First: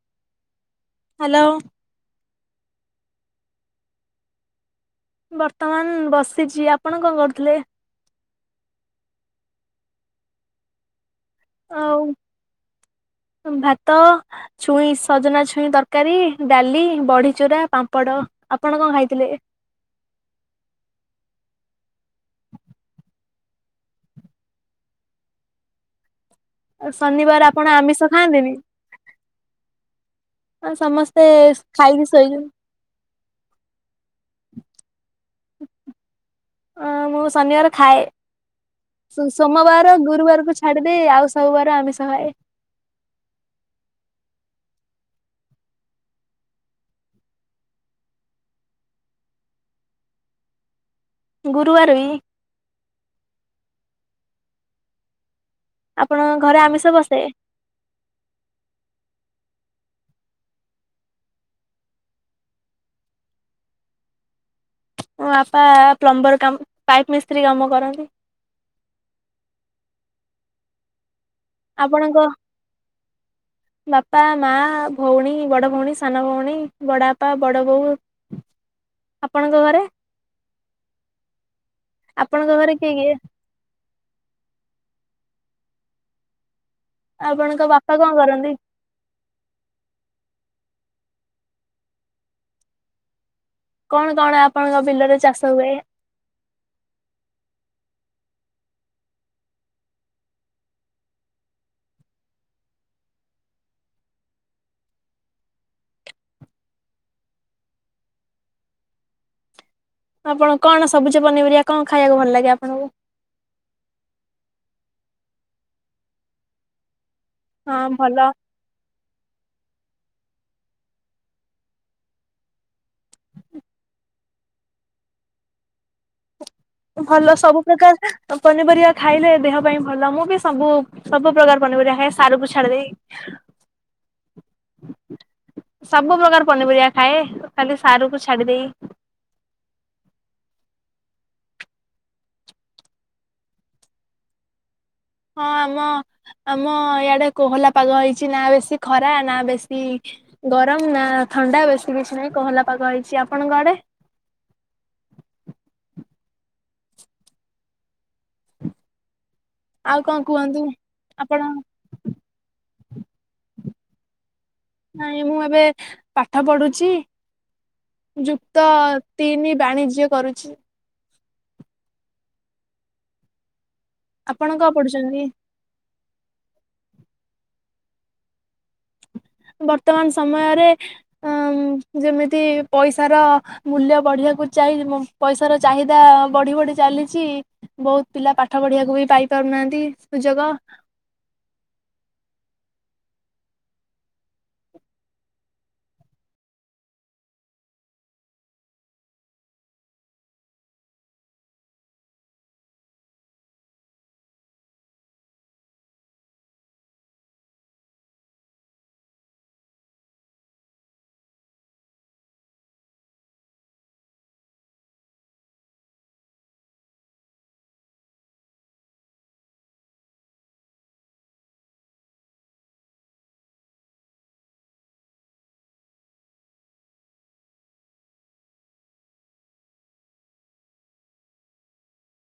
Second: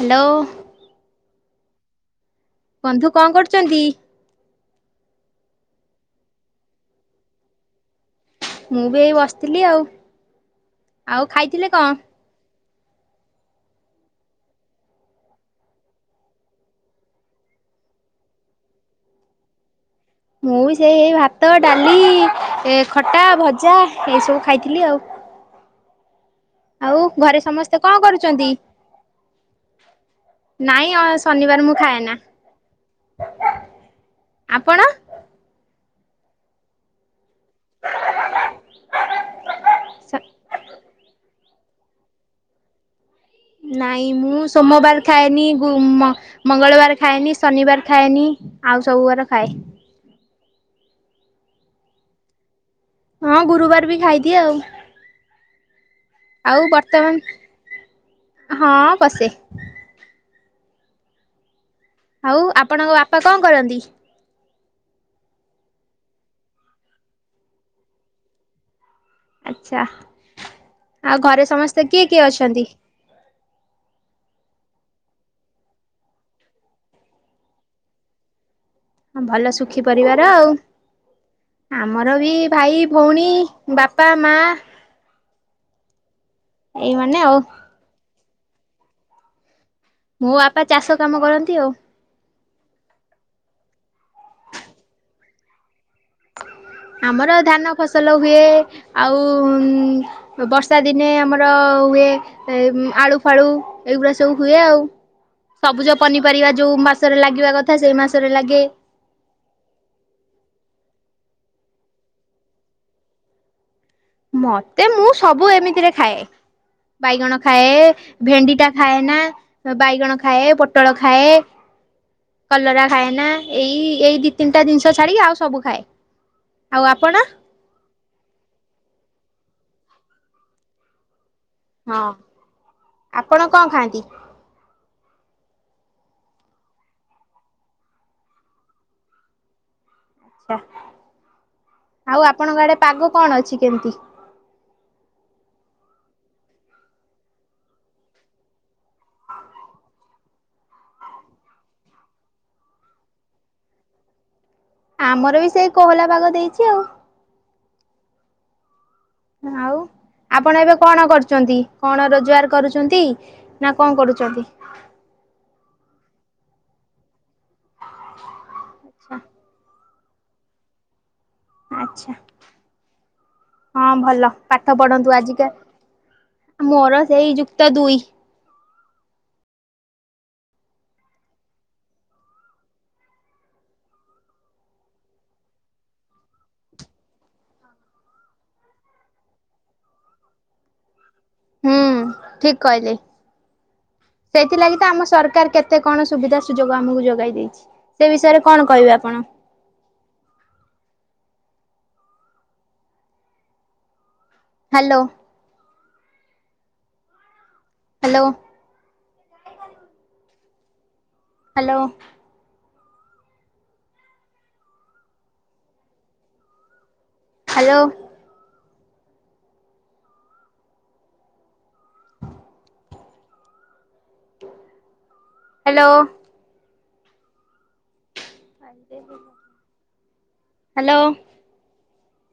Hello. Hello. ବନ୍ଧୁ କଣ କରୁଛନ୍ତି? ବର୍ତ୍ତମାନ ବସିଛି ଆପଣ କଣ କରୁଥିଲେ? ମୁଁ ବି ଏଇ ବସିଥିଲି ଆଉ ଆଉ ଖାଇଥିଲେ କଣ? ଆଉ ଭାତ ଛୁଇଁ ସଜନା ଛୁଇଁ ତରକାରୀ, ଡାଲି, ବଡି ଚୁରା, ପାମ୍ପଡ଼। ଆପଣ କଣ ଖାଇଥିଲେ? ମୁଁ ବି ସେଇ ଭାତ, ଡାଲି ଏ ଖଟା, ଭଜା ଏଇସବୁ ଖାଇଥିଲି ଆଉ। ଆଉ ଘରେ ଶନିବାର ଆପଣ ସମସ୍ତେ କଣ ଆମିଷ କରୁଛନ୍ତି? ଖାଆନ୍ତିନି? ନାଇଁ ଅ ସମସ୍ତେ ଶନିବାର ମୁଁ ଖାଏ ଖାଇକି ଶୋଇଛନ୍ତି ନା। ଆପଣ? ଅ ମୁଁ ଶନିବାର ଖାଏ ସୋମବାର ଗୁରୁବାରକୁ ଛାଡିଦେଇ ଆଉ ସବୁବାର ଆମିସ ଖାଏ। ନାଇଁ ମୁଁ ସୋମବାର ଖାଏନି ଗୁ ମ ମଙ୍ଗଳବାର ଖାଏନି ଶନିବାର ଖାଏନି। ଆଉ ସବୁ ବାର ଖାଏ। ଗୁରୁବାର ବି? ହଁ ଗୁରୁବାର ବି ଖାଇଦିଏ ଆଉ। ଆପଣଙ୍କ ଘରେ ଆଉ ଆମିଷ ବସେ ବର୍ତ୍ତମାନ ହଁ ବସେ ଆଉ ଆପଣଙ୍କ ବାପା କଣ କରନ୍ତି? ମୋ ବାପା ପ୍ଲମ୍ବର କାମ ପାଇପ୍ ମିସ୍ତ୍ରୀ କାମ କରନ୍ତି। ଆଛା ଆଉ ଘରେ ସମସ୍ତେ କିଏ କିଏ ଆପଣଙ୍କ ଅଛନ୍ତି? ବାପା ମା ଭଉଣୀ ବଡ ଭଉଣୀ ସାନ ଭଉଣୀ ବଡବାପା ବଡବୋଉ ହଁ ଭଲ ସୁଖୀ ପରିବାର ଆଉ ଆମର ବି ଆପଣଙ୍କ ଘରେ ଭାଇ କିଏ କିଏ ଭଉଣୀ ବାପା ମା ଏଇମାନେ ଆଉ। ଆପଣଙ୍କ ବାପା କଣ କରନ୍ତି? ମୋ ବାପା ଚାଷ କାମ କରନ୍ତି ଆଉ କଣ କଣ ଆପଣଙ୍କ ବିଲରେ ଚାଷ ହୁଏ? [inaudible] ଆମର ଧାନ ଫସଲ ହୁଏ ଆଉ ବର୍ଷା ଦିନେ ଆମର ହୁଏ ଆଳୁ ଫାଳୁ ଏଇଗୁଡା ସବୁ ହୁଏ ଆଉ ସବୁଜ ପନିପାରିବା ଯୋଉ ମାସରେ ଲାଗିବା କଥା ସେଇ ମାସରେ ଲାଗେ। ଆପଣ କଣ ସବୁଜ ପନିପରିବା କଣ ଖାଇବାକୁ ଭଲ ଲାଗେ ଆପଣଙ୍କୁ? ମତେ ମୁଁ ସବୁ ଏମିତିରେ ଖାଏ। ବାଇଗଣ ଖାଏ ହଁ ଭଲ ଭେଣ୍ଡି ଟା ଖାଏନା। ବାଇଗଣ ଖାଏ ପୋଟଳ ଖାଏ। କଲରା ଖାଏନା ଏଇ ଏଇ ଦି ତିନିଟା ଜିନିଷ ଛାଡିକି ଆଉ ସବୁ ଖାଏ। ଆଉ ଆପଣ? ଭଲ ସବୁ ପ୍ରକାର ପନିପରିବା ଖାଇଲେ ଦେହ ପାଇଁ ଭଲ ମୁଁ ବି ସବୁ ସବୁ ପ୍ରକାର ପନିପରିବା ହଁ ଖାଏ ସାରୁକୁ ଛାଡି ଦେଲେ। ଆପଣ କଣ ଖାଆନ୍ତି? ସବୁ ପ୍ରକାର ପନିପରିବା ଖାଏ ଖାଲି ସାରକୁ ଛାଡି ଦେଇକି। ଆଛା ଆଉ ଆପଣଙ୍କ ଆଡେ ପାଗ କଣ ଅଛି କେମିତି? ହଁ ଆମ। ଆମ ଇଆଡେ କୋହଲା ପାଗ ହେଇଛି ନା ବେଶୀ ଖରା ନା ବେଶୀ ଗରମ ନା ଥଣ୍ଡା ବେଶୀ କିଛି ନାଇଁ କହଲା ପାାଗ ହେଇଛି, ଆପଣଙ୍କ ଆଡେ? ଆମର ବି ସେଇ କୋହଲା ପାଗ ଦେଇଛି ଆଉ। ଆଉ କଣ କୁହନ୍ତୁ? ଆପଣ ଏବେ କଣ ଆପଣ କରୁଛନ୍ତି କଣ ରୋଜଗାର କରୁଛନ୍ତି? ନା କଣ କରୁଛନ୍ତି? ନାଇଁ ମୁଁ ଏବେ ପାଠ ପଢୁଛି ଯୁକ୍ତ ଆଛା ତିନି ବାଣିଜ୍ୟ କରୁଛି। ଆଚ୍ଛା। ହଁ ଭଲ ଆପଣ କଣ ପାଠ ପଢନ୍ତୁ ପଢୁଛନ୍ତି? ଆଜିକା ମୋର ସେହି ଯୁକ୍ତଦୁଇ ବର୍ତ୍ତମାନ ସମୟରେ ଉଁ ଯେମିତି ପଇସାର ମୂଲ୍ୟ ବଢିବାକୁ ପଇସା ର ଚାହିଦା ବଢିବଢି ଚାଲିଛି ବହୁତ ପିଲା ପାଠ ପଢିବାକୁ ବି ପାଇ ପାରୁନି ଆନ୍ତି ସୁଯୋଗ ହୁଁ ଠିକ କହିଲେ। ସେଇଥିଲାଗି ତ ଆମ ସରକାର କେତେ କଣ ସୁବିଧା ସୁଯୋଗ ଆମକୁ ଯୋଗେଇ ଦେଇେଛି ସେ ବିଷୟରେ କଣ କହିବେ ଆପଣ? Hello. Hello. Hello. Hello. Hello. ଆଜ [unintelligible] ହ୍ୟାଲୋ।